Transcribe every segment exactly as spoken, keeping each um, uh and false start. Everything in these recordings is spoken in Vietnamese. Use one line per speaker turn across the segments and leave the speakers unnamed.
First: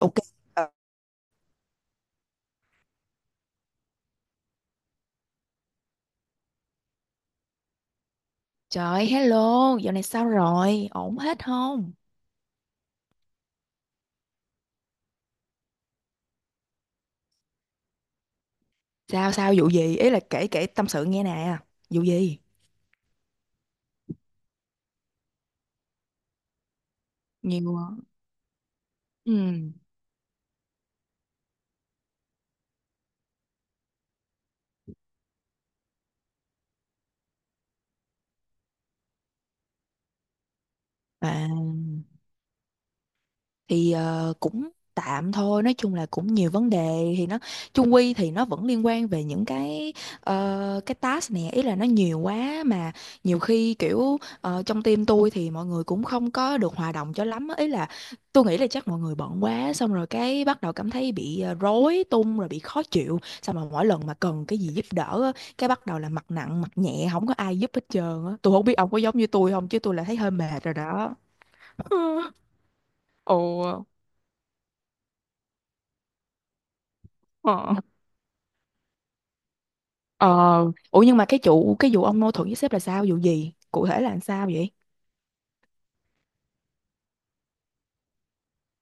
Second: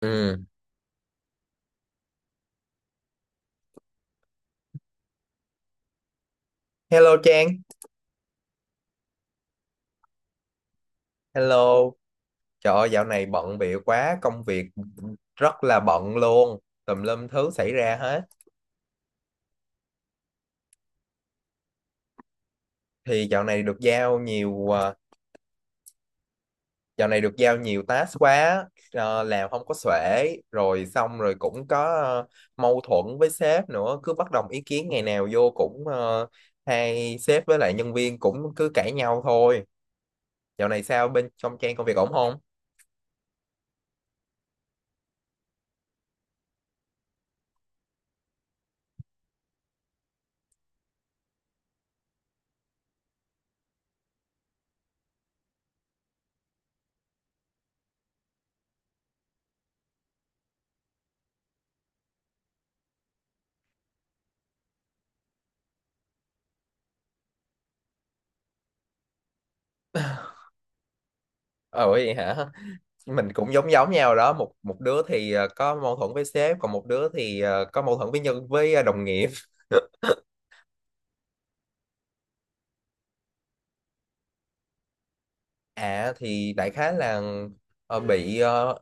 Ok.
Ừ.
Ờ,
Hello Trang,
Trời, hello, dạo này sao rồi? Ổn hết
hello.
không?
Trời ơi, dạo này bận bịu quá, công việc rất là bận luôn, tùm lum thứ xảy ra hết.
Sao sao vụ gì? Ý là kể kể tâm sự nghe nè. Vụ gì?
Thì dạo này được giao nhiều, à, dạo này được giao
Nhiều
nhiều
ạ.
task quá, ờ, làm không
Ừ.
có xuể, rồi xong rồi cũng có ờ, mâu thuẫn với sếp nữa, cứ bất đồng ý kiến ngày nào vô cũng ờ, hay sếp với lại nhân viên cũng cứ cãi nhau thôi. Dạo này sao bên
À,
trong Trang công việc ổn không?
thì ờ, cũng tạm thôi, nói chung là cũng nhiều vấn đề thì nó chung quy thì nó vẫn liên quan về những cái ờ, cái task này, ý là nó nhiều quá. Mà nhiều khi kiểu ờ, trong team tôi thì mọi người cũng không có được hòa đồng cho lắm á. Ý là tôi nghĩ là chắc mọi người bận quá, xong rồi cái bắt đầu cảm thấy bị ờ, rối tung rồi bị khó chịu, xong rồi mỗi lần mà cần cái gì giúp đỡ á, cái bắt đầu là mặt nặng mặt nhẹ, không có ai giúp hết trơn á. Tôi không biết ông có giống như tôi không, chứ tôi là thấy hơi mệt rồi đó.
Ờ vậy hả? Mình
Ồ,
cũng giống giống nhau đó, một một đứa thì ờ, có mâu thuẫn với sếp, còn một đứa thì ờ,
ờ.
có mâu thuẫn với nhân với ờ, đồng nghiệp.
Ờ, ủa nhưng mà cái chủ cái vụ ông mâu thuẫn với sếp là sao? Vụ gì? Cụ thể là làm sao vậy?
À thì đại khái là ờ, bị ờ,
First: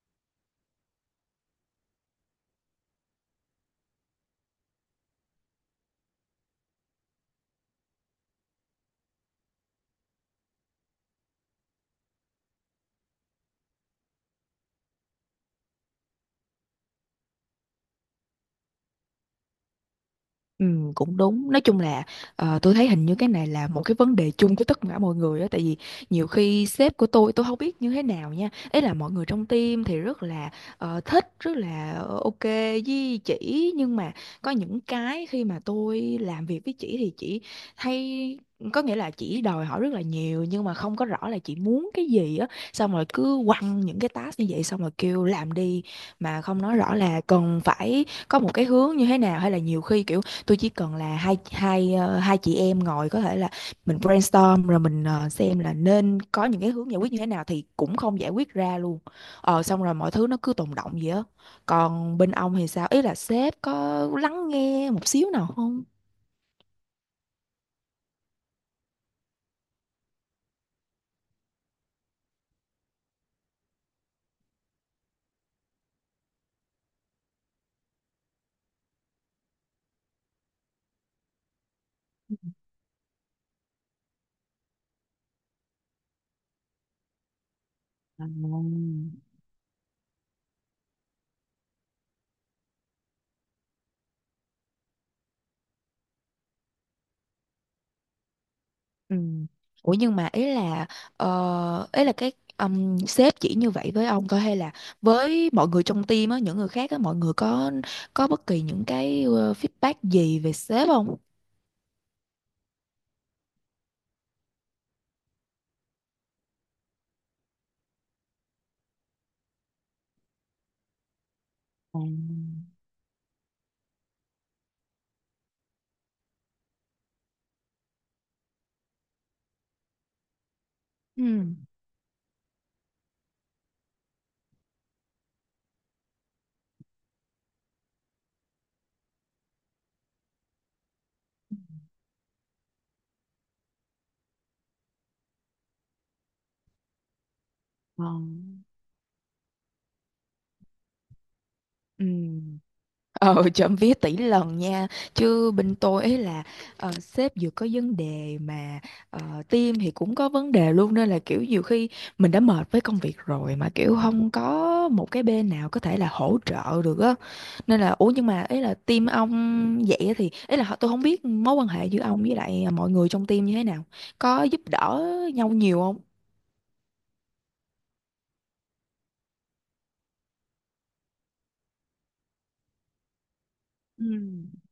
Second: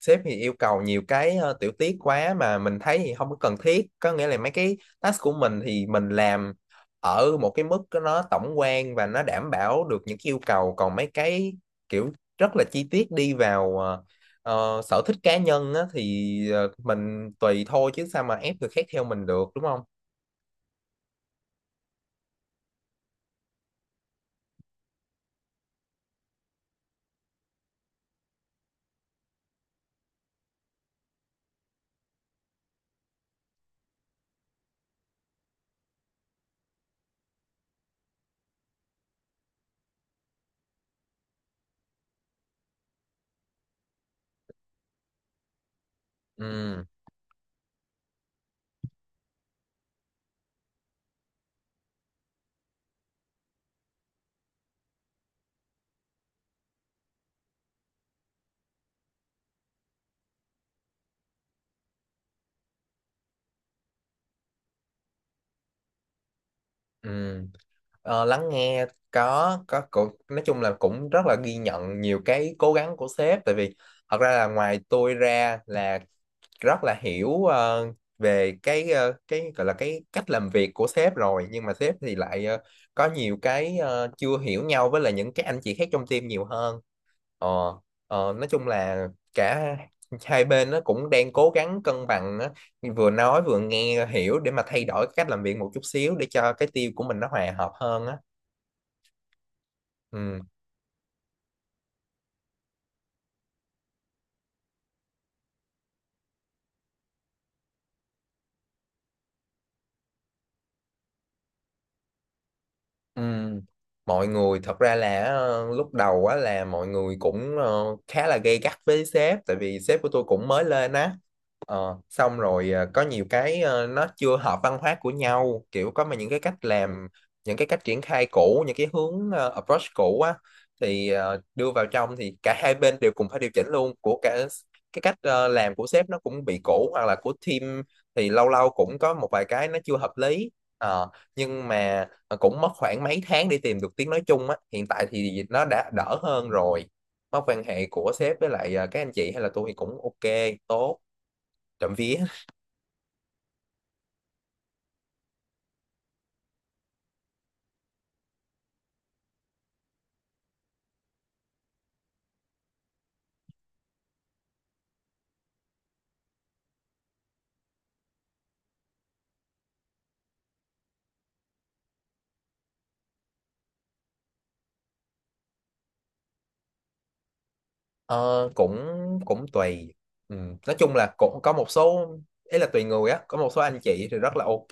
sếp thì yêu cầu nhiều cái ờ, tiểu tiết quá mà mình thấy thì không có cần thiết, có nghĩa là mấy cái task của mình thì mình làm ở một cái mức nó tổng quan và nó đảm bảo được những cái yêu cầu, còn mấy cái kiểu rất là chi tiết đi vào ờ, ờ, sở thích cá nhân á, thì ờ, mình tùy thôi chứ sao mà ép người khác theo mình được đúng không.
Ừ, cũng đúng. Nói chung là ờ, tôi thấy hình như cái này là một cái vấn đề chung của tất cả mọi người á, tại vì nhiều khi sếp của tôi tôi không biết như thế nào nha, ấy là mọi người trong team thì rất là ờ, thích, rất là ờ, ok với chị. Nhưng mà có những cái khi mà tôi làm việc với chị thì chị hay, có nghĩa là chị đòi hỏi rất là nhiều nhưng mà không có rõ là chị muốn cái gì á, xong rồi cứ quăng những cái task như vậy xong rồi kêu làm đi, mà không nói
Ừ,
rõ là cần phải có một cái hướng như thế nào. Hay là nhiều khi kiểu tôi chỉ cần là hai hai ờ, hai chị em ngồi, có thể là mình brainstorm rồi mình ờ, xem là nên có những cái hướng giải quyết như thế nào, thì cũng không giải quyết ra luôn. Ờ, xong rồi mọi thứ nó cứ tồn đọng vậy á. Còn bên ông thì sao, ý là sếp có lắng nghe một xíu nào không?
ừ. Ờ, lắng nghe có có cũng nói chung là cũng rất là ghi nhận nhiều cái cố gắng của sếp, tại vì thật ra là ngoài tôi ra là rất là hiểu ờ, về cái ờ, cái gọi là cái cách làm việc của sếp rồi, nhưng mà sếp thì lại ờ, có nhiều cái ờ, chưa hiểu nhau với là những cái anh chị khác trong team nhiều hơn. Ờ,
À,
ờ, nói chung là cả hai bên nó cũng đang cố gắng cân bằng á, vừa nói vừa nghe hiểu để mà thay đổi cách làm việc một chút xíu để cho cái team của mình nó hòa hợp hơn á.
ừ, ủa nhưng mà
Ừ,
ý là ờ, ý là cái um, sếp chỉ như vậy với ông thôi hay là với mọi người trong team á, những người khác á, mọi người có có bất kỳ những cái ờ, feedback gì về sếp không?
ừ. Mọi người thật ra là ờ, lúc đầu á là mọi người cũng ờ, khá là gay gắt với sếp, tại vì sếp của tôi cũng mới lên á. Ờ,
À,
xong rồi ờ, có nhiều cái ờ, nó chưa hợp văn hóa của nhau, kiểu có mà những cái cách làm, những cái cách triển khai cũ, những cái hướng ờ, approach cũ á thì ờ,
ừ.
đưa vào trong thì cả hai bên đều cùng phải điều chỉnh luôn, của cả cái cách ờ, làm của sếp nó cũng bị cũ, hoặc là của team thì lâu lâu cũng có một vài cái nó chưa hợp lý. Ờ, nhưng mà ờ, cũng mất khoảng mấy tháng để tìm được tiếng nói chung á, hiện tại thì nó đã đỡ hơn rồi, mối quan hệ của sếp với
Ngon.
lại ờ, các anh chị hay là tôi thì cũng ok, tốt, trộm
Ừ.
vía.
Ờ, trộm vía tỷ lần nha. Chứ bên tôi ấy là ờ, sếp vừa có vấn đề, mà uh, team thì cũng có vấn đề luôn. Nên là kiểu nhiều khi mình đã mệt với công việc rồi mà kiểu không có một cái bên nào có thể là hỗ trợ được á. Nên là, ủa nhưng mà ấy là team ông vậy thì ấy là tôi không biết mối quan hệ giữa ông với lại mọi người trong team như thế nào. Có giúp đỡ nhau nhiều không?
Ờ, cũng Cũng tùy. Ừ. Nói chung là cũng có một số, ý là tùy người á, có một số anh
Ừ.
chị thì rất là ok,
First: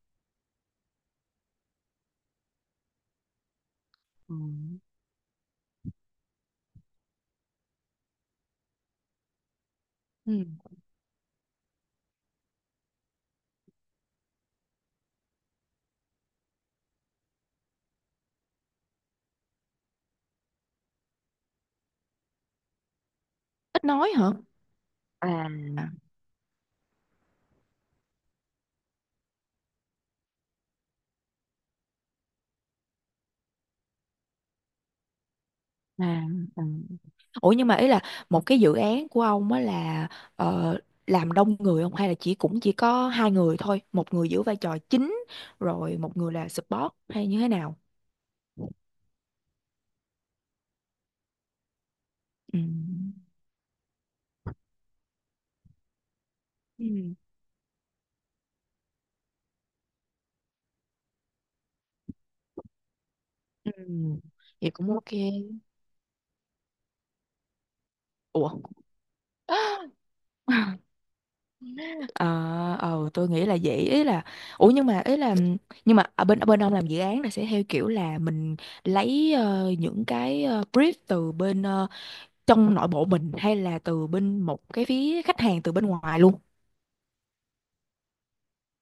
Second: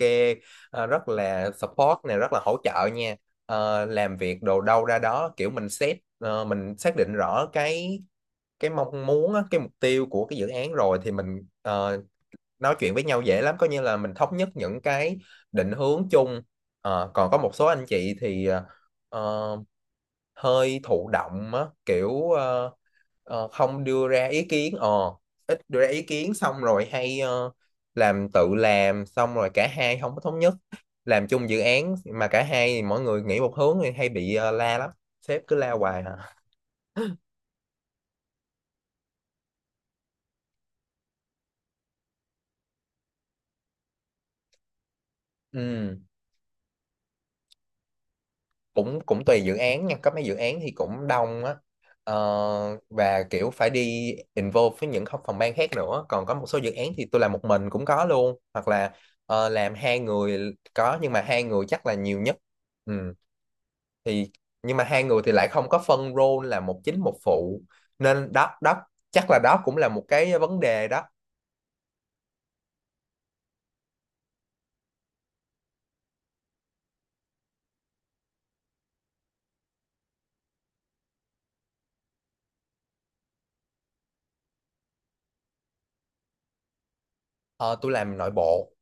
ờ, rất là support này, rất là hỗ trợ nha. Ờ, làm
Ừ.
việc đồ đâu ra đó, kiểu mình xét ờ, mình xác định rõ cái cái mong muốn á, cái mục tiêu của cái
Ừ.
dự án rồi thì mình ờ, nói chuyện với nhau dễ lắm, coi như là mình thống nhất những cái định hướng chung. Ờ, còn có một số anh chị thì ờ, ờ, hơi thụ động á, kiểu ờ, ờ, không
Ít
đưa
nói hả?
ra ý kiến, ờ
À,
ít đưa ra ý kiến, xong rồi hay ờ, làm tự làm xong rồi cả hai không có thống nhất, làm chung dự án mà cả hai mỗi người nghĩ một hướng thì hay bị ờ, la lắm, sếp cứ la hoài hả?
à, ừ. Ủa nhưng mà ý là một cái dự án của ông á là ờ, làm đông người không, hay là chỉ cũng chỉ có hai người thôi, một người giữ vai trò chính
Ừ.
rồi một người là support, hay như thế nào?
cũng cũng tùy dự án nha, có mấy dự án thì cũng đông á. Ờ,
Ừ.
và kiểu phải đi involve với những phòng ban khác nữa, còn có một số dự án thì
Ừ.
tôi làm một mình cũng có luôn, hoặc là ờ, làm hai người có, nhưng mà hai người chắc là nhiều nhất. Ừ.
Ừ.
Thì
Vậy
nhưng mà
cũng
hai
ok.
người thì lại không có phân role là một chính một phụ, nên đó
Ủa,
đó chắc là đó cũng là một cái vấn đề đó.
ờ, ờ, tôi nghĩ là vậy. Ý là, ủa nhưng mà ý là ừ, nhưng mà ở bên ở bên ông làm dự án là sẽ theo kiểu là mình lấy ờ, những cái ờ, brief từ bên ờ, trong nội bộ mình, hay là từ bên một cái phía khách hàng từ bên ngoài luôn?
Ờ, tôi làm nội bộ.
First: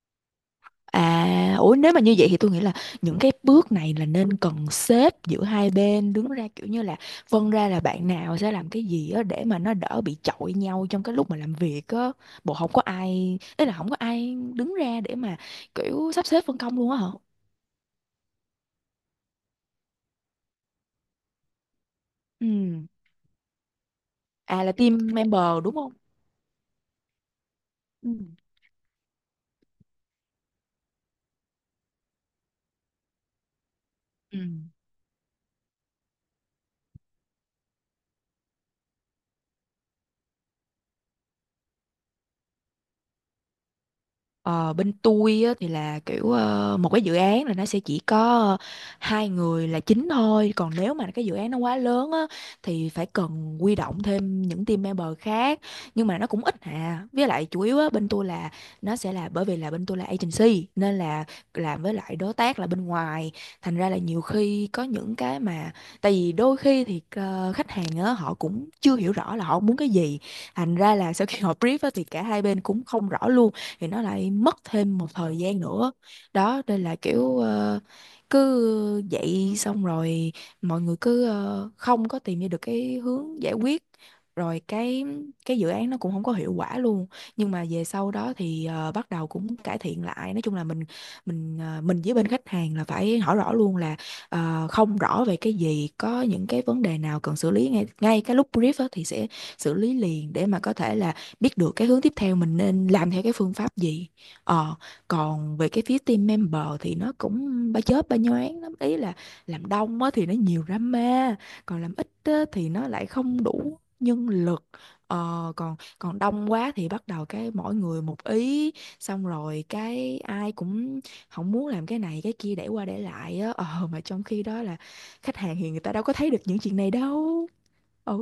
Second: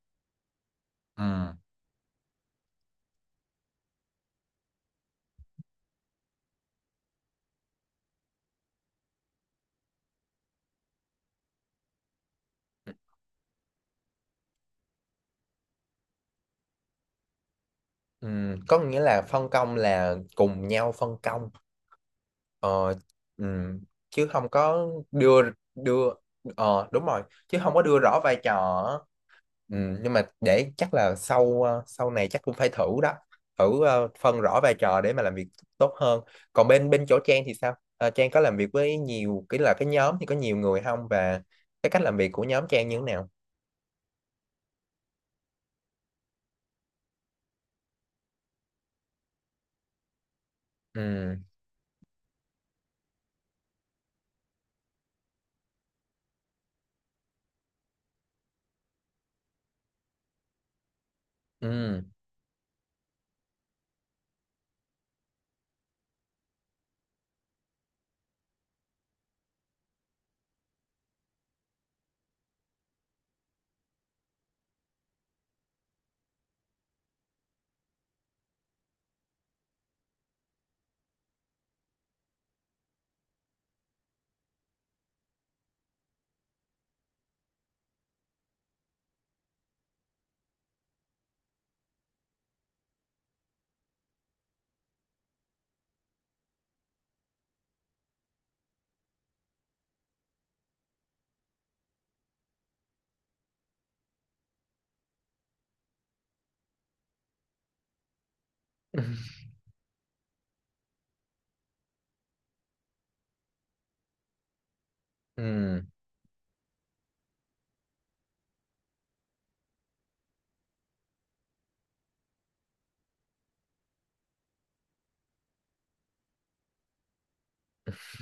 Ừ.
À, ủa nếu mà như vậy thì tôi nghĩ là những cái bước này là nên cần xếp giữa hai bên đứng ra, kiểu như là phân ra là bạn nào sẽ làm cái gì á để mà nó đỡ bị chọi nhau trong cái lúc mà làm việc á. Bộ không có ai, ý là không có ai đứng ra để mà kiểu sắp xếp phân công luôn á hả?
Ừ. Có nghĩa là phân công là cùng nhau phân công.
Ừ,
Ờ, ừm, Chứ không
à là
có
team
đưa
member đúng không?
đưa ờ đúng rồi, chứ không có đưa
Ừ.
rõ vai trò á. Ừm, nhưng mà để chắc là sau ờ, sau này chắc cũng phải thử đó, thử ờ,
Ừ.
phân rõ vai trò để mà làm việc tốt hơn. Còn bên bên chỗ Trang thì sao? Ờ, Trang có làm việc với nhiều cái là cái nhóm thì có nhiều người không, và cái cách làm việc của nhóm Trang như thế nào?
Ờ, bên tôi á, thì là kiểu ờ, một cái dự án là nó sẽ chỉ có ờ, hai người là chính thôi. Còn nếu mà cái dự
Ừ.
án nó quá lớn á, thì phải cần huy động thêm những team member khác, nhưng mà nó cũng ít à. Với lại chủ yếu á, bên tôi là nó sẽ là, bởi vì là bên tôi là agency nên là làm với
Ừ.
lại đối tác là bên ngoài. Thành ra là nhiều khi có những cái mà, tại vì đôi khi thì ờ, khách hàng á, họ cũng chưa hiểu rõ là họ muốn cái gì, thành ra là sau khi họ brief á, thì cả hai bên cũng không rõ luôn, thì nó lại mất thêm một thời gian nữa. Đó, đây là kiểu ờ, cứ dậy xong rồi mọi người cứ ờ, không có tìm ra được cái hướng giải quyết, rồi cái cái dự án nó cũng không có hiệu quả luôn. Nhưng mà về sau đó thì ờ, bắt đầu cũng cải thiện lại. Nói chung là mình mình ờ, mình với bên khách hàng là phải hỏi rõ luôn là ờ, không rõ về cái gì, có những cái vấn đề nào cần xử lý, ngay ngay cái lúc brief á thì sẽ xử lý liền để mà có thể là biết được cái hướng tiếp theo mình nên làm theo cái phương pháp gì. Ờ, còn về cái phía team member thì nó cũng ba chớp ba nhoáng lắm, ý là làm đông á thì nó nhiều drama, còn làm ít á thì nó lại không đủ nhân lực. Ờ, còn
Ừ.
còn đông quá thì bắt đầu cái mỗi người một ý, xong rồi cái ai cũng không muốn làm cái này cái kia, để qua để lại á. Ờ mà trong khi đó là khách hàng thì người ta đâu có thấy được những chuyện này đâu. Ừ,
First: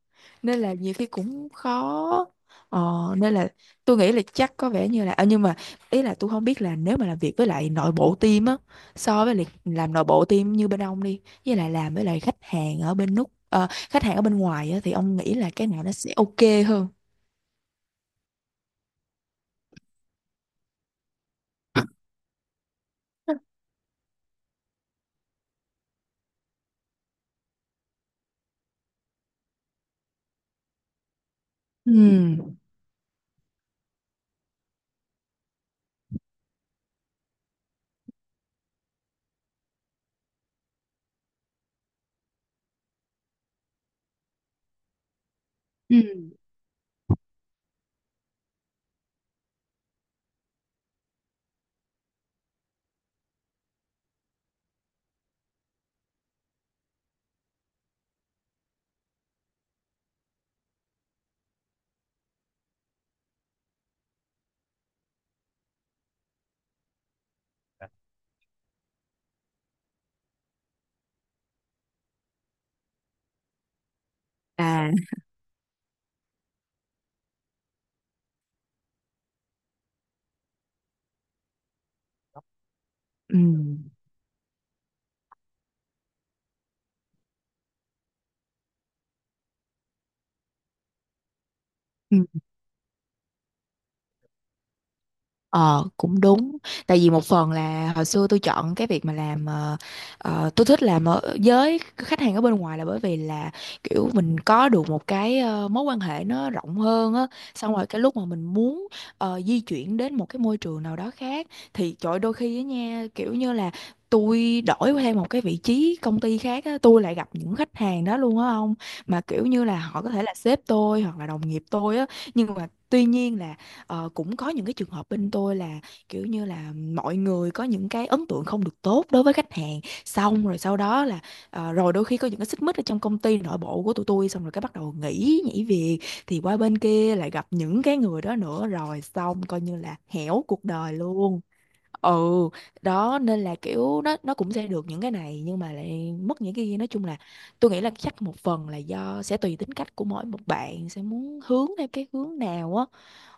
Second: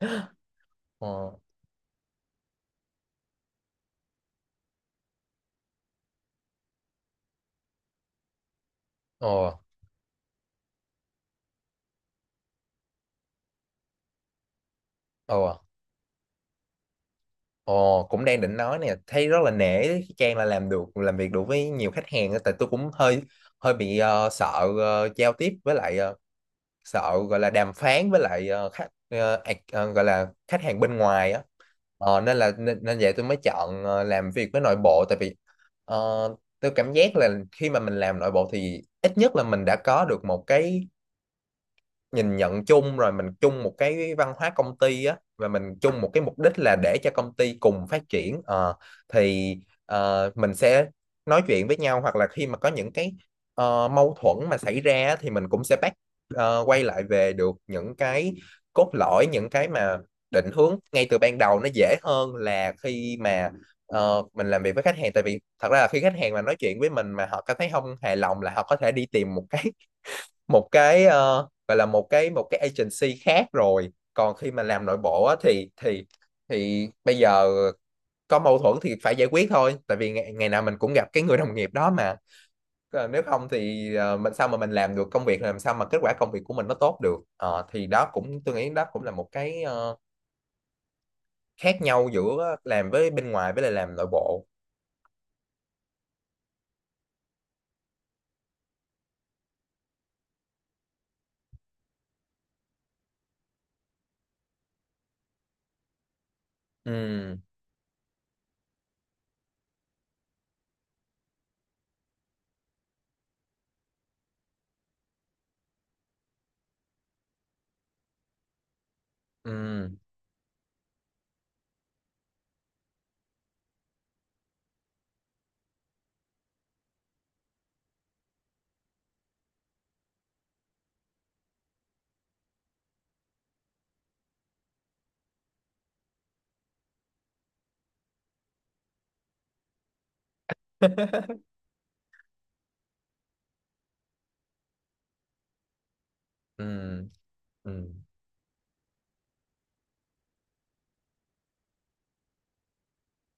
nên là nhiều khi
ờ
cũng khó. ờ, Nên là tôi nghĩ là chắc có vẻ như là à, nhưng mà ý là tôi không biết là nếu mà làm việc với lại nội bộ team á, so với lại
ờ
làm nội bộ team như bên ông đi, với lại làm với lại khách hàng ở bên nút ờ, khách hàng ở bên ngoài á, thì ông nghĩ
ờ
là cái nào nó sẽ ok hơn?
Ồ, cũng đang định nói nè, thấy rất là nể đấy, khi Trang là làm được, làm việc được với nhiều khách hàng á, tại tôi cũng hơi hơi bị ờ, sợ ờ, giao tiếp với lại ờ, sợ gọi là đàm phán với lại ờ, khách ờ, ac- ờ, gọi là khách hàng bên ngoài á.
Ừ.
Ờ, nên là nên, nên vậy tôi mới chọn ờ, làm việc với nội bộ, tại vì ờ, tôi cảm giác là khi mà mình làm nội bộ thì ít nhất là mình đã có được một cái nhìn nhận chung rồi, mình chung một cái văn hóa công ty á, và mình
Ừ.
chung một cái mục đích là để cho công ty cùng phát triển. Ờ, thì ờ, mình sẽ nói chuyện với nhau, hoặc là khi mà có những cái ờ, mâu thuẫn mà xảy ra á, thì mình cũng sẽ back ờ, quay lại về được những cái cốt lõi, những cái mà định hướng ngay từ ban đầu, nó dễ hơn là khi mà ờ, mình làm việc với khách hàng, tại vì thật ra là khi khách hàng mà nói chuyện với mình mà họ cảm thấy không hài lòng là họ có thể đi tìm một cái một cái ờ, gọi là một cái một cái agency khác rồi. Còn khi mà làm
À.
nội bộ á, thì thì thì bây giờ có mâu thuẫn thì phải giải quyết thôi, tại vì ngày, ngày nào mình cũng gặp cái người đồng nghiệp đó mà. Ờ, nếu
Ừ.
không thì ờ, mình sao mà mình làm được công việc, làm sao mà kết quả công việc của mình nó tốt được. Ờ, thì đó, cũng tôi nghĩ đó cũng là một cái ờ, khác nhau
Ừ.
giữa làm với bên ngoài với lại làm nội bộ.
Ờ, cũng đúng. Tại vì một phần là hồi xưa tôi chọn cái việc mà làm ờ, ờ, tôi thích làm ở với khách hàng ở bên ngoài là bởi vì là kiểu mình có được một cái ờ, mối quan hệ nó rộng hơn á.
Ừ.
Xong rồi cái lúc mà mình muốn ờ, di chuyển đến một cái môi trường nào đó khác, thì trời ơi, đôi khi á nha kiểu như là tôi đổi thêm một cái vị trí công ty khác á, tôi lại gặp những khách hàng đó luôn á ông. Mà kiểu như là
Ừ.
họ có thể là sếp tôi hoặc là đồng nghiệp tôi á. Nhưng mà tuy nhiên là ờ, cũng có những cái trường hợp bên tôi là kiểu như là mọi người có những cái ấn tượng không được tốt đối với khách hàng, xong rồi sau đó là ờ, rồi đôi khi có những cái xích mích ở trong công ty nội bộ của tụi tôi, xong rồi cái bắt đầu nghỉ nhảy việc, thì qua bên kia lại gặp những cái người đó nữa, rồi xong coi như là hẻo cuộc đời luôn. Ừ, đó, nên là kiểu nó nó cũng sẽ được những cái này nhưng mà lại mất những
Ừ.
cái kia. Nói chung là tôi nghĩ là
ừ
chắc một phần là do sẽ tùy tính cách của mỗi một bạn sẽ muốn hướng theo cái hướng nào á.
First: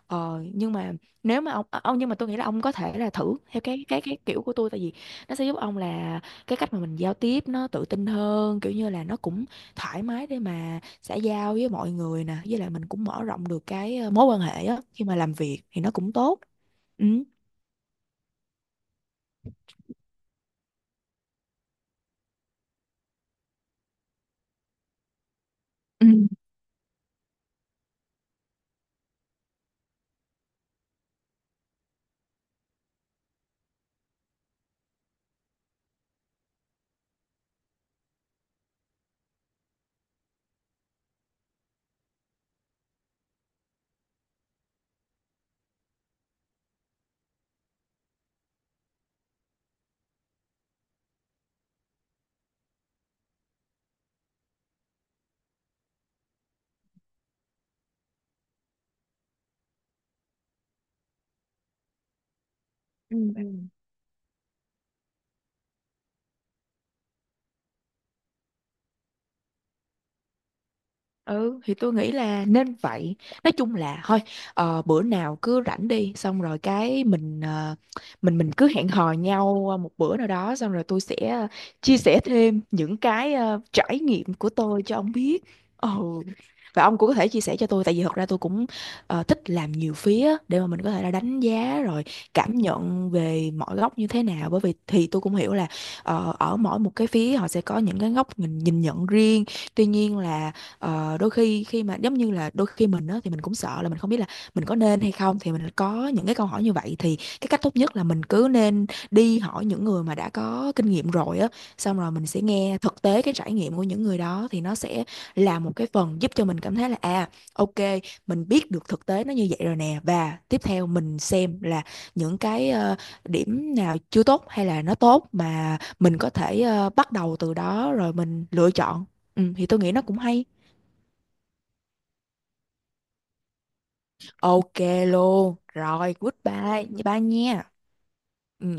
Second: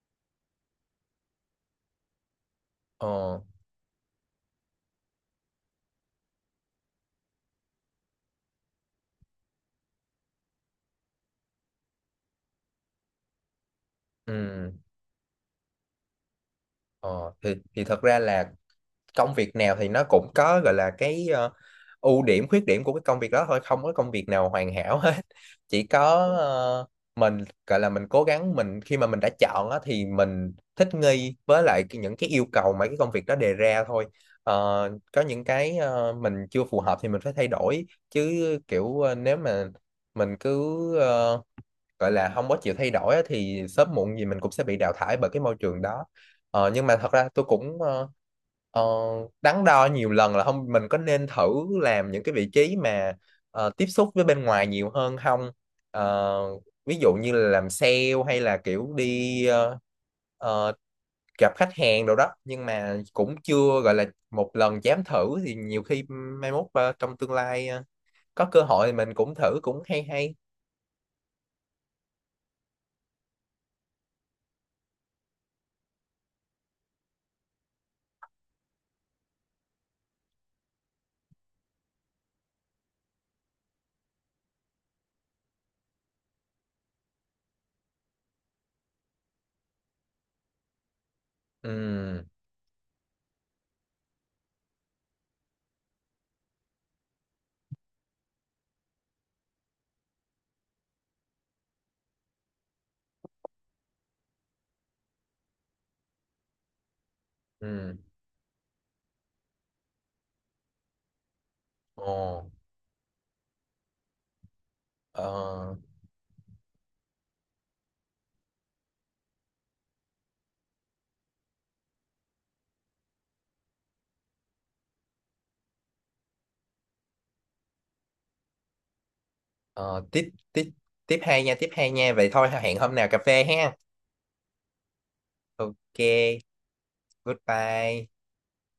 Ờ, nhưng mà nếu mà ông ờ, ông nhưng mà tôi nghĩ là ông có thể là thử
ờ
theo cái cái cái kiểu của tôi, tại vì nó sẽ giúp ông là cái cách mà mình giao tiếp nó tự tin hơn, kiểu như là nó cũng thoải mái để mà xã giao với mọi người nè, với lại mình cũng mở rộng được cái ờ, mối quan hệ
ừ
á, khi mà làm việc thì nó cũng tốt. Ừ.
ờ thì thì thật ra là công việc nào thì nó cũng có gọi là cái ờ, ưu điểm khuyết điểm của cái công việc đó thôi, không có công việc nào hoàn hảo hết. Chỉ có
Ừ.
ờ, mình gọi là mình cố gắng mình khi mà mình đã chọn á, thì mình thích nghi với lại cái- những cái yêu cầu mà cái công việc đó đề ra thôi. Ờ, có những cái ờ, mình chưa phù hợp thì mình phải thay đổi chứ, kiểu ờ, nếu mà mình cứ ờ, gọi là không có chịu thay đổi á, thì sớm muộn gì mình cũng sẽ bị đào thải bởi cái môi trường đó. Ờ, nhưng mà thật ra tôi cũng ờ, ờ, đắn đo nhiều lần là không mình có nên thử làm những cái vị trí mà ờ, tiếp xúc với bên ngoài nhiều hơn không. Ờ, ví dụ như là làm sale, hay là kiểu đi ờ, ờ, gặp khách hàng đồ đó, nhưng mà
Ừ.
cũng
Ừ.
chưa gọi là một lần dám thử, thì nhiều khi mai mốt ờ, trong tương lai ờ, có cơ hội thì mình cũng thử cũng hay hay.
Ừ thì tôi nghĩ là nên vậy. Nói chung là thôi, ờ, bữa nào cứ rảnh đi, xong rồi cái mình ờ, mình mình cứ hẹn hò nhau ờ, một bữa nào đó, xong rồi tôi sẽ ờ, chia sẻ thêm những cái ờ, trải nghiệm của tôi cho ông biết. Ừ. Và ông cũng có thể chia sẻ cho tôi. Tại vì thật ra tôi cũng ờ, thích làm nhiều phía, để mà mình có thể là đánh giá rồi
Ừ.
cảm nhận về mọi góc như thế nào. Bởi vì thì tôi cũng hiểu là ờ, ở mỗi một cái phía họ sẽ có những cái góc nhìn, nhìn nhận riêng. Tuy nhiên là ờ, đôi khi khi mà giống như là đôi khi mình á, thì mình cũng sợ là mình không biết là mình có nên hay không, thì mình có những cái câu hỏi như vậy, thì cái cách tốt nhất
Ừ.
là mình cứ nên đi hỏi những người mà đã có kinh nghiệm rồi á, xong rồi
Ồ,
mình sẽ nghe thực tế cái trải nghiệm của những người đó, thì nó sẽ
ờ,
là một cái phần giúp cho mình cảm thấy là à, ok, mình biết được thực tế nó như vậy rồi nè. Và tiếp theo mình xem là những cái ờ, điểm nào chưa tốt hay là nó tốt, mà mình có thể ờ, bắt đầu từ đó rồi mình lựa chọn. Ừ, thì tôi nghĩ nó
ờ,
cũng
tiếp
hay.
tiếp tiếp hai nha, tiếp hai nha. Vậy thôi hẹn hôm nào cà phê ha.
Ok luôn.
Ok,
Rồi, goodbye. Bye nha.
goodbye.